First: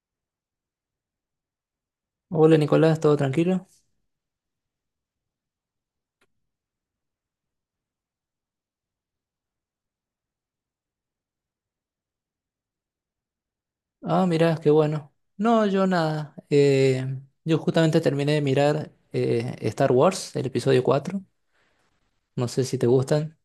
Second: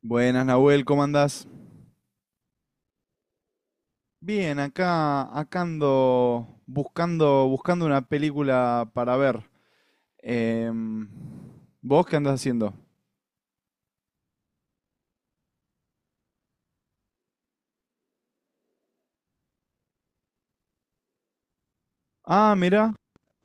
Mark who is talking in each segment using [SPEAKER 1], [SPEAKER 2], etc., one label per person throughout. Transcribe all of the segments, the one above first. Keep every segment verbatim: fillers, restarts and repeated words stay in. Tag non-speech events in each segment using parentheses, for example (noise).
[SPEAKER 1] Buenas, Nahuel, ¿cómo andás?
[SPEAKER 2] Hola Nicolás, ¿todo tranquilo?
[SPEAKER 1] Bien, acá, acá ando buscando, buscando una película para ver. Em, ¿Vos qué andás haciendo?
[SPEAKER 2] Ah, mirá, qué bueno. No, yo nada. Eh, yo justamente terminé de mirar eh, Star Wars, el episodio cuatro. No
[SPEAKER 1] Ah,
[SPEAKER 2] sé si te
[SPEAKER 1] mirá,
[SPEAKER 2] gustan.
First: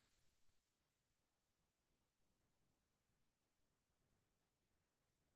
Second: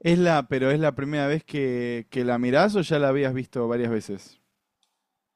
[SPEAKER 1] es la, pero es la primera vez que, que la mirás o ya la habías visto varias veces.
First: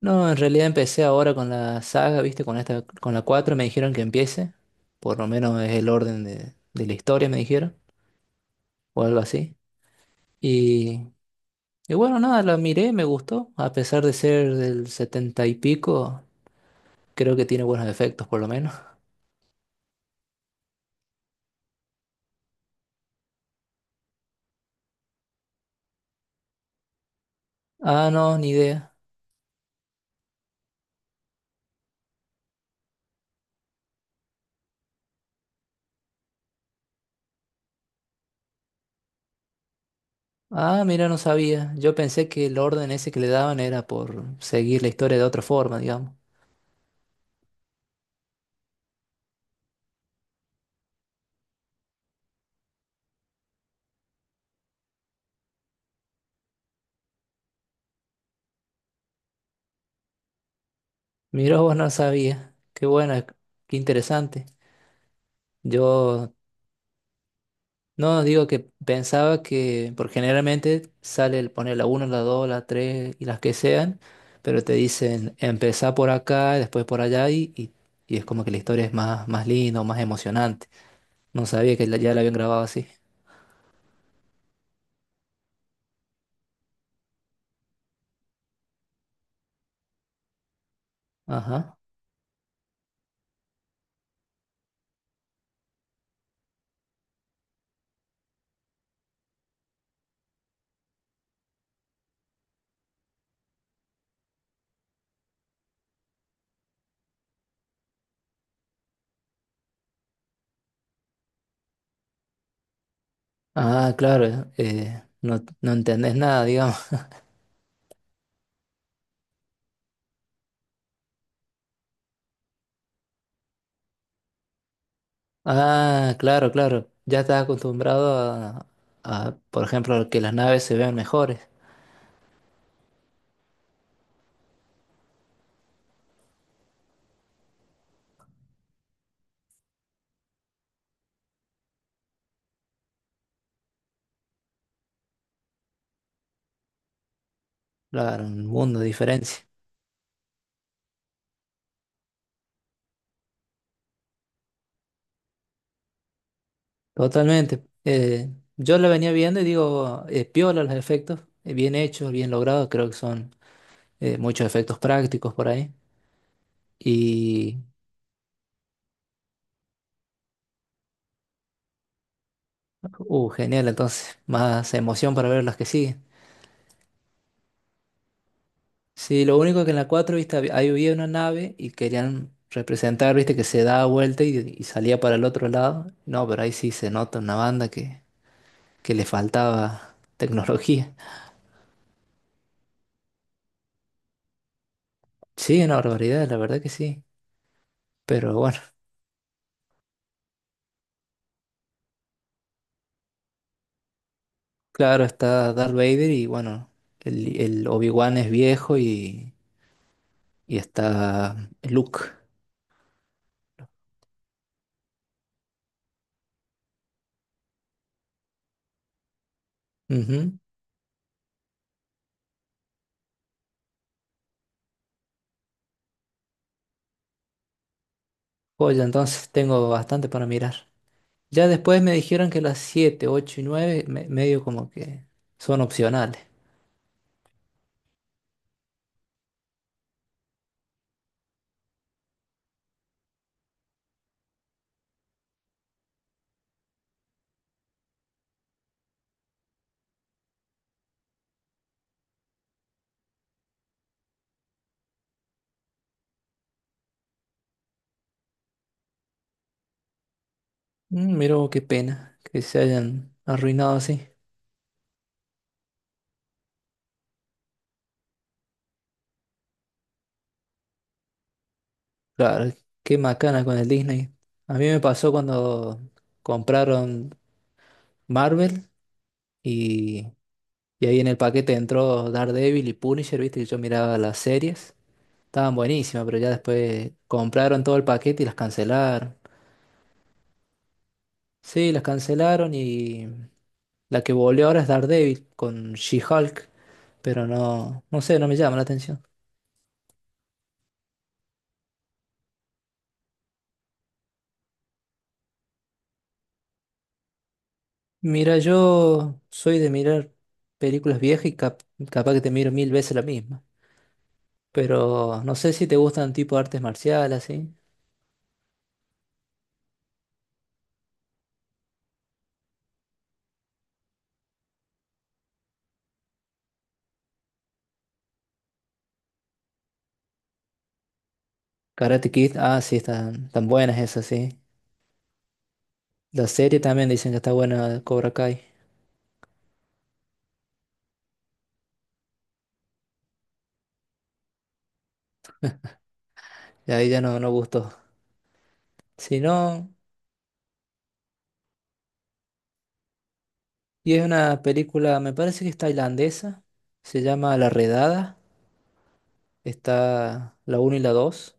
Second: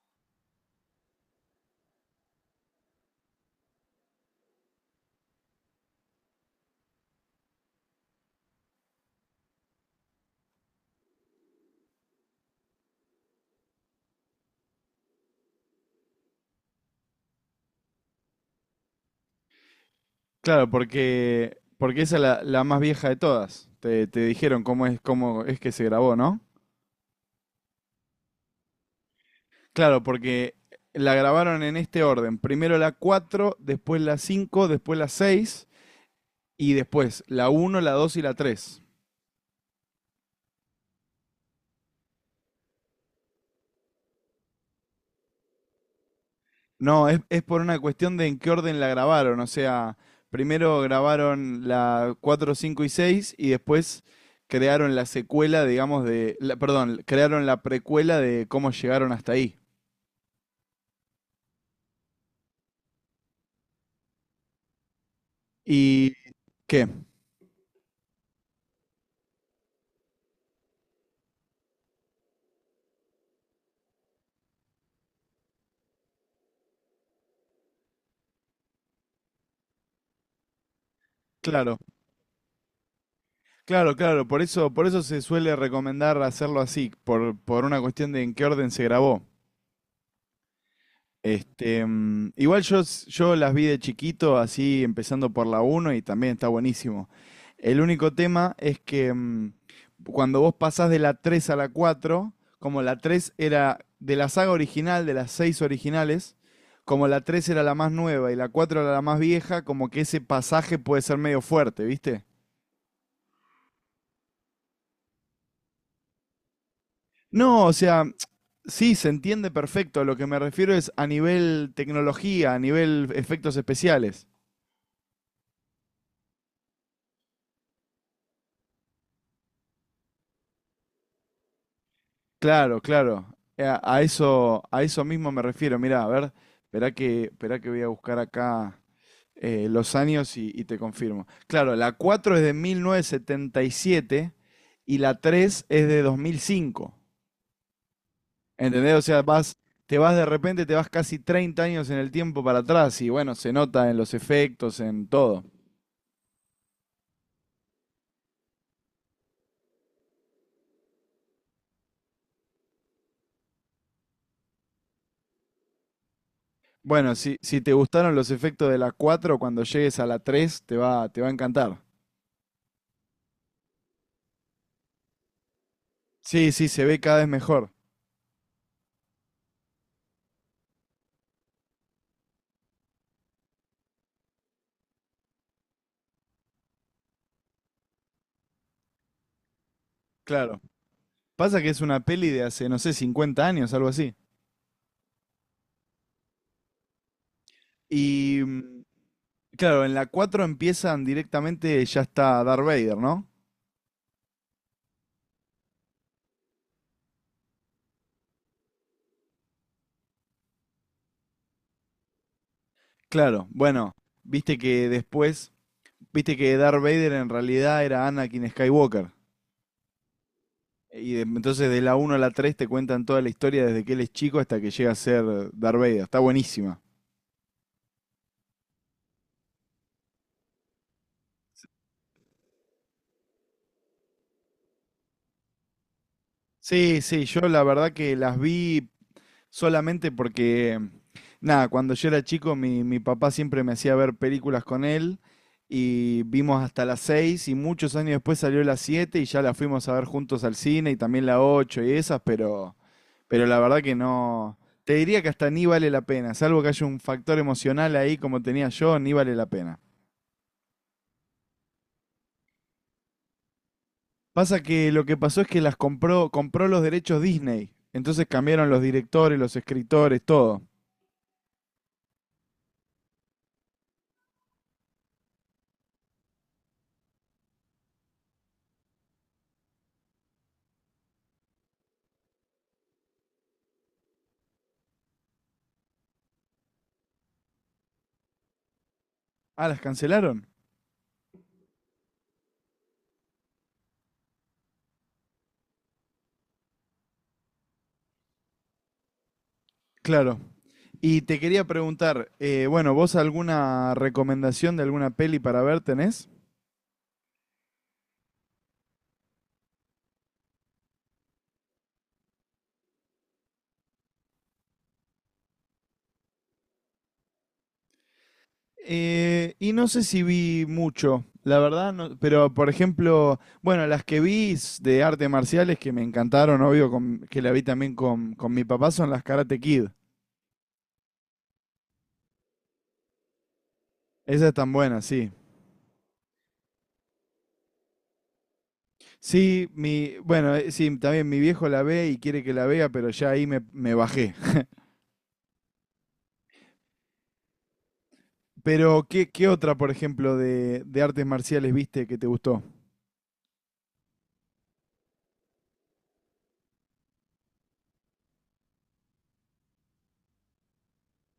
[SPEAKER 2] No, en realidad empecé ahora con la saga, ¿viste? Con esta, con la cuatro, me dijeron que empiece. Por lo menos es el orden de, de la historia, me dijeron, o algo así. Y, y bueno, nada, la miré, me gustó. A pesar de ser del setenta y pico, creo que tiene buenos efectos, por lo menos.
[SPEAKER 1] Claro, porque, porque esa es la, la más vieja de todas. Te, te dijeron cómo es, cómo es que se grabó, ¿no?
[SPEAKER 2] Ah, no, ni idea.
[SPEAKER 1] Claro, porque la grabaron en este orden. Primero la cuatro, después la cinco, después la seis. Y después, la uno, la dos y la tres.
[SPEAKER 2] Ah, mira, no sabía. Yo pensé que el orden ese que le daban era por seguir la historia de otra forma, digamos.
[SPEAKER 1] No, es, es por una cuestión de en qué orden la grabaron. O sea, primero grabaron la cuatro, cinco y seis y después crearon la secuela, digamos, de... la- perdón, crearon la precuela de cómo llegaron hasta ahí.
[SPEAKER 2] Mira, vos no sabía. Qué buena, qué interesante.
[SPEAKER 1] ¿Y
[SPEAKER 2] Yo
[SPEAKER 1] qué?
[SPEAKER 2] no digo que pensaba que, por generalmente sale el poner la uno, la dos, la tres y las que sean, pero te dicen empezá por acá, después por allá y, y, y es como que la historia es más, más linda, o más emocionante. No sabía
[SPEAKER 1] Claro,
[SPEAKER 2] que la- ya la habían grabado así.
[SPEAKER 1] claro, claro. Por eso, por eso se suele recomendar hacerlo así, por, por una cuestión de en qué orden se grabó.
[SPEAKER 2] Ajá.
[SPEAKER 1] Este, mm, igual yo, s- yo las vi de chiquito, así empezando por la uno y también está buenísimo. El único tema es que mm, cuando vos pasás de la tres a la cuatro, como la tres era de la saga original, de las seis originales, como la tres era la más nueva y la cuatro era la más vieja, como que ese pasaje puede ser medio fuerte, ¿viste?
[SPEAKER 2] Ah, claro, eh, no, no entendés nada, digamos.
[SPEAKER 1] No, o sea, (tsk) sí, se entiende perfecto. Lo que me refiero es a nivel tecnología, a nivel efectos especiales.
[SPEAKER 2] Ah, claro, claro. Ya estás acostumbrado a, a, por ejemplo, que las naves se vean mejores.
[SPEAKER 1] Claro, claro. Eh, A, a eso, a eso mismo me refiero. Mirá, a ver, esperá que, esperá que voy a buscar acá eh, los años y, y te confirmo. Claro, la cuatro es de mil novecientos setenta y siete y la tres es de dos mil cinco.
[SPEAKER 2] Claro, un mundo de
[SPEAKER 1] ¿Entendés? O sea,
[SPEAKER 2] diferencia.
[SPEAKER 1] vas, te vas de repente, te vas casi treinta años en el tiempo para atrás y bueno, se nota en los efectos, en todo.
[SPEAKER 2] Totalmente. Eh, yo la venía viendo y digo, eh, piola los efectos, eh, bien hechos, bien logrados. Creo que son eh, muchos efectos prácticos por ahí.
[SPEAKER 1] Bueno, si, si
[SPEAKER 2] Y,
[SPEAKER 1] te gustaron los efectos de la cuatro, cuando llegues a la tres te va, te va a encantar.
[SPEAKER 2] uh, genial, entonces, más emoción para ver las que siguen.
[SPEAKER 1] Sí, sí, se ve cada vez mejor.
[SPEAKER 2] Sí, lo único que en la cuatro viste, hab- ahí había una nave y querían representar, viste, que se daba vuelta y, y salía para el otro lado. No, pero ahí sí se nota una banda que, que le faltaba
[SPEAKER 1] Claro.
[SPEAKER 2] tecnología. (laughs)
[SPEAKER 1] Pasa que es una peli de hace, no sé, cincuenta años, algo así.
[SPEAKER 2] Sí, una barbaridad, la verdad que sí. Pero
[SPEAKER 1] Y
[SPEAKER 2] bueno,
[SPEAKER 1] mm, claro, en la cuatro empiezan directamente, ya está Darth Vader, ¿no?
[SPEAKER 2] claro, está Darth Vader y bueno, el, el Obi-Wan es viejo y, y está Luke.
[SPEAKER 1] Claro, bueno, viste que después, viste que Darth Vader en realidad era Anakin Skywalker.
[SPEAKER 2] Ujú.
[SPEAKER 1] Y de- entonces de la uno a la tres te cuentan toda la historia desde que él es chico hasta que llega a ser Darth Vader. Está buenísima.
[SPEAKER 2] Oye, entonces tengo bastante para mirar. Ya después me dijeron que las siete, ocho y nueve medio como que son opcionales.
[SPEAKER 1] Sí, sí, yo la verdad que las vi Solamente porque, nada, cuando yo era chico, mi, mi papá siempre me hacía ver películas con él y vimos hasta las seis y muchos años después salió las siete y ya la fuimos a ver juntos al cine y también la ocho y esas, pero, pero, la verdad que no. Te diría que hasta ni vale la pena, salvo que haya un factor emocional ahí como tenía yo, ni vale la pena.
[SPEAKER 2] Mm, Miro, qué pena que se hayan arruinado así.
[SPEAKER 1] Pasa que lo que pasó es que las compró, compró los derechos Disney, entonces cambiaron los directores, los escritores, todo.
[SPEAKER 2] Claro, qué macana con el Disney. A mí me pasó cuando compraron Marvel y, y ahí en el paquete entró Daredevil y Punisher, viste que yo miraba las series. Estaban buenísimas, pero ya después compraron todo el paquete y las cancelaron.
[SPEAKER 1] Ah, ¿las cancelaron?
[SPEAKER 2] Sí, las cancelaron y la que volvió ahora es Daredevil con She-Hulk, pero no, no sé, no me llama la atención.
[SPEAKER 1] Claro. Y te quería preguntar, eh, bueno, ¿vos alguna recomendación de alguna peli para ver tenés?
[SPEAKER 2] Mira, yo soy de mirar películas viejas y cap- capaz que te miro mil veces la misma. Pero no sé si te gustan tipo artes marciales, ¿sí?
[SPEAKER 1] Eh, y no sé si vi mucho, la verdad, no- pero por ejemplo, bueno, las que vi s- de artes marciales que me encantaron, obvio, con- que la vi también con, con mi papá, son las Karate Kid.
[SPEAKER 2] Karate Kid, ah, sí, están tan buenas esas, sí.
[SPEAKER 1] Esas están buenas, sí.
[SPEAKER 2] La serie también dicen que está buena, Cobra Kai.
[SPEAKER 1] Sí, mi, bueno, eh, sí, también mi viejo la ve y quiere que la vea, pero ya ahí me, me bajé.
[SPEAKER 2] Y ahí ya no, no gustó.
[SPEAKER 1] Pero,
[SPEAKER 2] Si
[SPEAKER 1] ¿qué, qué
[SPEAKER 2] no,
[SPEAKER 1] otra, por ejemplo, de, de artes marciales viste que te gustó?
[SPEAKER 2] y es una película, me parece que es tailandesa. Se llama La Redada. Está la uno y la dos.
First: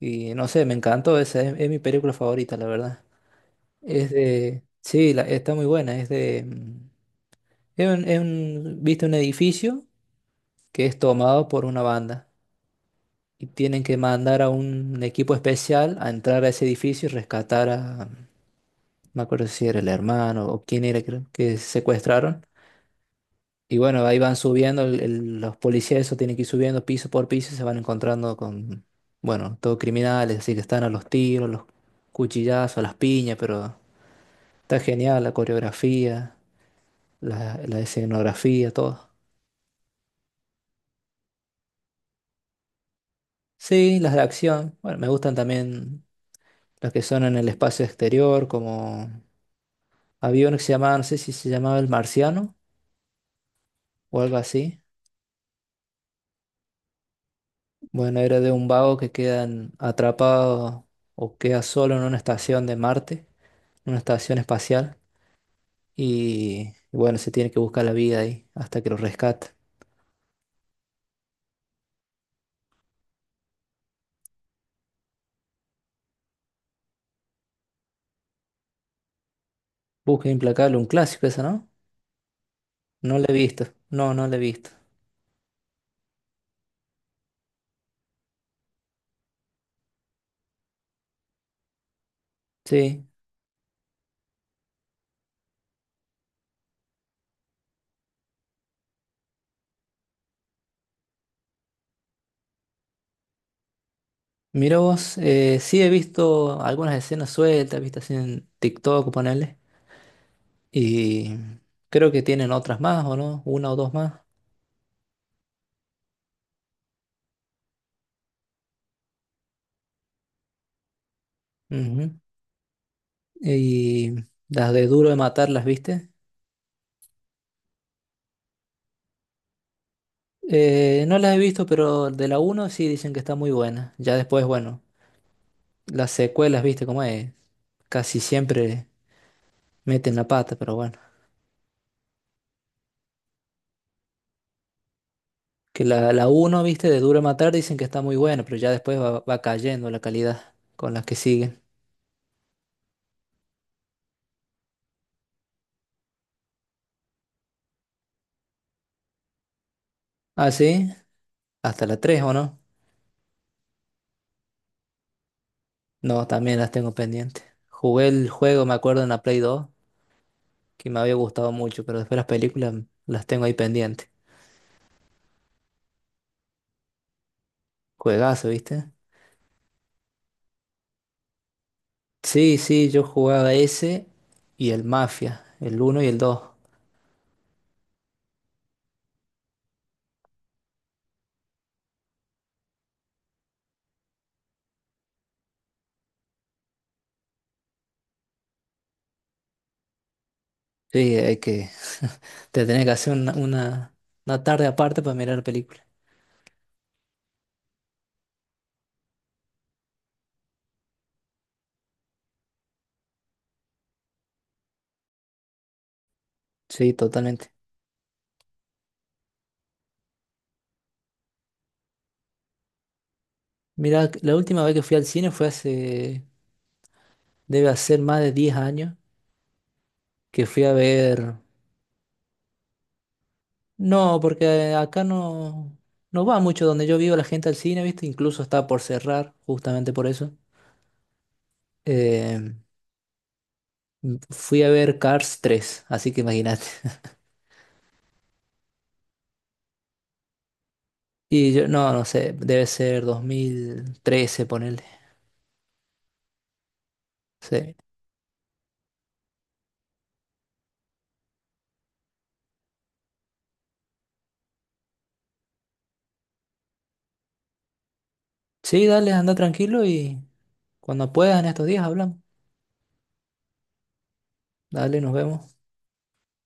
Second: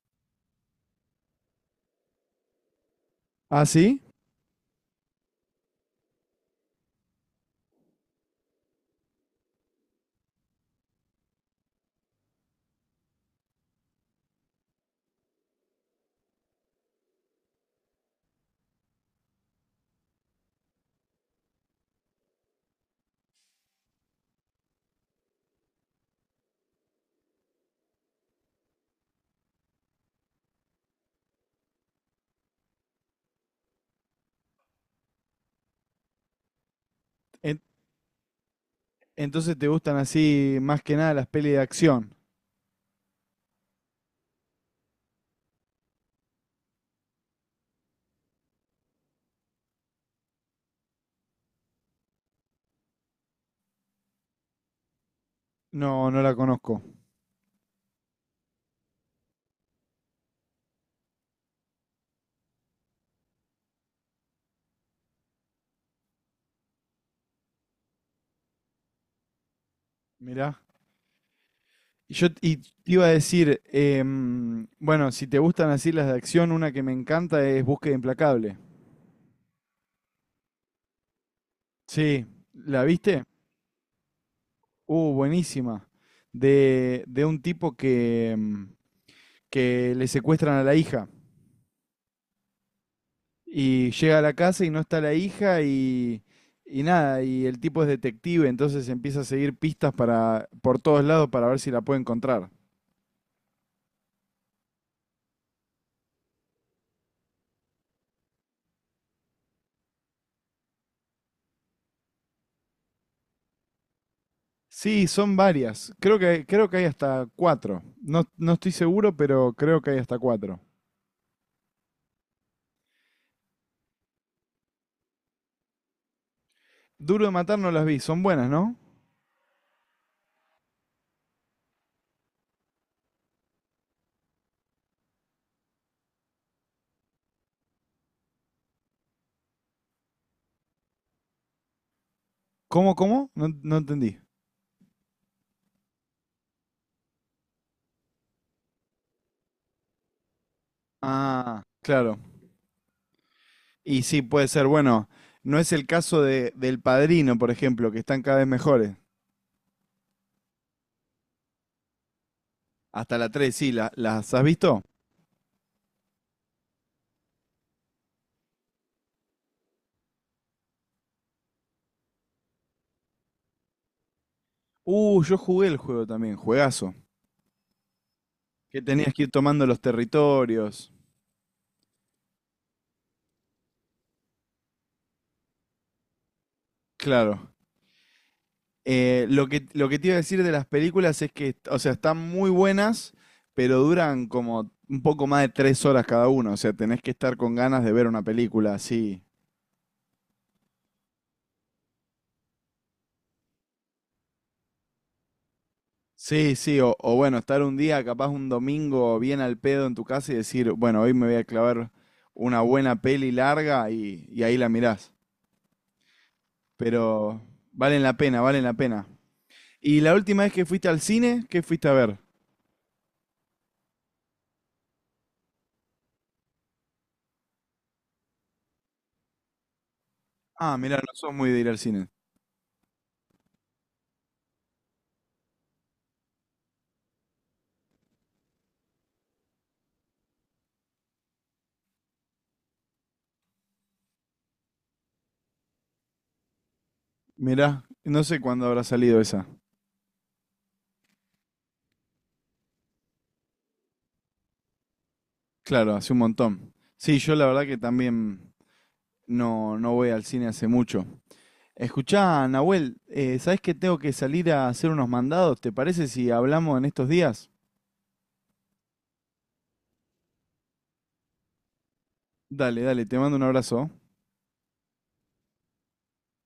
[SPEAKER 2] Y no sé, me encantó esa, es es mi película favorita, la verdad.
[SPEAKER 1] ¿Ah, sí?
[SPEAKER 2] Es de, sí, la- está muy buena. Es de, mm, es un, es un- viste un edificio que es tomado por una banda y tienen que mandar a un equipo especial a entrar a ese edificio y rescatar a, no me acuerdo si era el hermano o quién era creo, que secuestraron. Y bueno, ahí van subiendo, el- el- los policías eso tienen que ir subiendo piso por piso y se van encontrando con, bueno, todos criminales, así que están a los tiros, los cuchillazos, a las piñas, pero está genial la coreografía. la,
[SPEAKER 1] En-
[SPEAKER 2] la escenografía, todo.
[SPEAKER 1] entonces te gustan así más que nada las pelis de acción.
[SPEAKER 2] Sí, las de acción. Bueno, me gustan también las que son en el espacio exterior, como había uno que se llamaba, no sé si se llamaba El Marciano o algo así.
[SPEAKER 1] No, no la conozco.
[SPEAKER 2] Bueno, era de un vago que queda atrapado o queda solo en una estación de Marte, una estación espacial, y, y bueno, se tiene que buscar la vida ahí hasta que lo rescate.
[SPEAKER 1] Mirá. Y yo t- y te iba a decir, em, bueno, si te gustan así las de acción, una que me encanta es Búsqueda Implacable.
[SPEAKER 2] Busca Implacable, un clásico esa, ¿no?
[SPEAKER 1] Sí, ¿la
[SPEAKER 2] No
[SPEAKER 1] viste?
[SPEAKER 2] la he visto. No, no la he visto.
[SPEAKER 1] Uh, buenísima. De, de un tipo que, em, que le secuestran a la hija.
[SPEAKER 2] Sí.
[SPEAKER 1] Y llega a la casa y no está la hija y, y nada, y el tipo es detective, entonces empieza a seguir pistas para, por todos lados para ver si la puede encontrar.
[SPEAKER 2] Mira vos, eh, sí he visto algunas escenas sueltas, vistas así en TikTok, ponele, y creo que tienen otras más, ¿o no? Una o dos más.
[SPEAKER 1] Sí, son varias. Creo que, creo que hay hasta cuatro. No, no estoy seguro, pero creo que hay hasta cuatro.
[SPEAKER 2] Ujú. Y las de Duro de Matar, ¿las viste?
[SPEAKER 1] Duro de matar no las vi, son buenas, ¿no?
[SPEAKER 2] Eh, no las he visto, pero de la uno sí dicen que está muy buena. Ya después, bueno, las secuelas, ¿viste? Como es, casi siempre meten la pata, pero bueno.
[SPEAKER 1] ¿Cómo, cómo? No, no entendí.
[SPEAKER 2] Que la, la uno, ¿viste? De Duro de Matar dicen que está muy buena, pero ya después va, va cayendo la calidad con las que siguen.
[SPEAKER 1] Ah, claro. Y sí, puede ser. Bueno, no es el caso de, del Padrino, por ejemplo, que están cada vez mejores.
[SPEAKER 2] Ah, sí, hasta la tres, ¿o no?
[SPEAKER 1] Hasta la tres, sí, la- ¿las has visto?
[SPEAKER 2] No, también las tengo pendientes. Jugué el juego, me acuerdo, en la Play dos que me había gustado mucho, pero después las películas las tengo ahí pendientes.
[SPEAKER 1] Uh, yo jugué el juego también, juegazo.
[SPEAKER 2] Juegazo,
[SPEAKER 1] Que
[SPEAKER 2] ¿viste?
[SPEAKER 1] tenías que ir tomando los territorios.
[SPEAKER 2] Sí, sí, yo jugaba ese y el Mafia, el uno y el dos.
[SPEAKER 1] Claro. Eh, lo que, lo que te iba a decir de las películas es que, o sea, están muy buenas, pero duran como un poco más de tres horas cada uno. O sea, tenés que estar con ganas de ver una película así.
[SPEAKER 2] Sí, hay que... (laughs) Te tenés que hacer una, una, una tarde aparte para mirar películas.
[SPEAKER 1] Sí, sí, o, o bueno, estar un día, capaz un domingo bien al pedo en tu casa y decir, bueno, hoy me voy a clavar una buena peli larga y, y ahí la mirás.
[SPEAKER 2] Sí,
[SPEAKER 1] Pero
[SPEAKER 2] totalmente.
[SPEAKER 1] valen la pena, valen la pena. ¿Y la última vez que fuiste al cine, qué fuiste a ver?
[SPEAKER 2] Mira, la última vez que fui al cine fue hace... Debe hacer más de diez años que fui a
[SPEAKER 1] Ah, mirá, no
[SPEAKER 2] ver.
[SPEAKER 1] sos muy de ir al cine.
[SPEAKER 2] No, porque acá no, no va mucho donde yo vivo la gente al cine, ¿viste? Incluso está por cerrar, justamente por eso. Eh, Fui a ver Cars tres, así que imagínate. (laughs)
[SPEAKER 1] Mirá, no sé cuándo habrá salido esa.
[SPEAKER 2] Y yo, no, no sé, debe ser dos mil trece ponele.
[SPEAKER 1] Claro, hace un montón. Sí, yo la verdad
[SPEAKER 2] Sí.
[SPEAKER 1] que también no, no voy al cine hace mucho. Escuchá, Nahuel, eh, ¿sabés que tengo que salir a hacer unos mandados? ¿Te parece si hablamos en estos días?
[SPEAKER 2] Sí, dale, anda tranquilo y cuando puedas en estos días hablamos.
[SPEAKER 1] Dale, dale, te mando un abrazo.
[SPEAKER 2] Dale, nos vemos.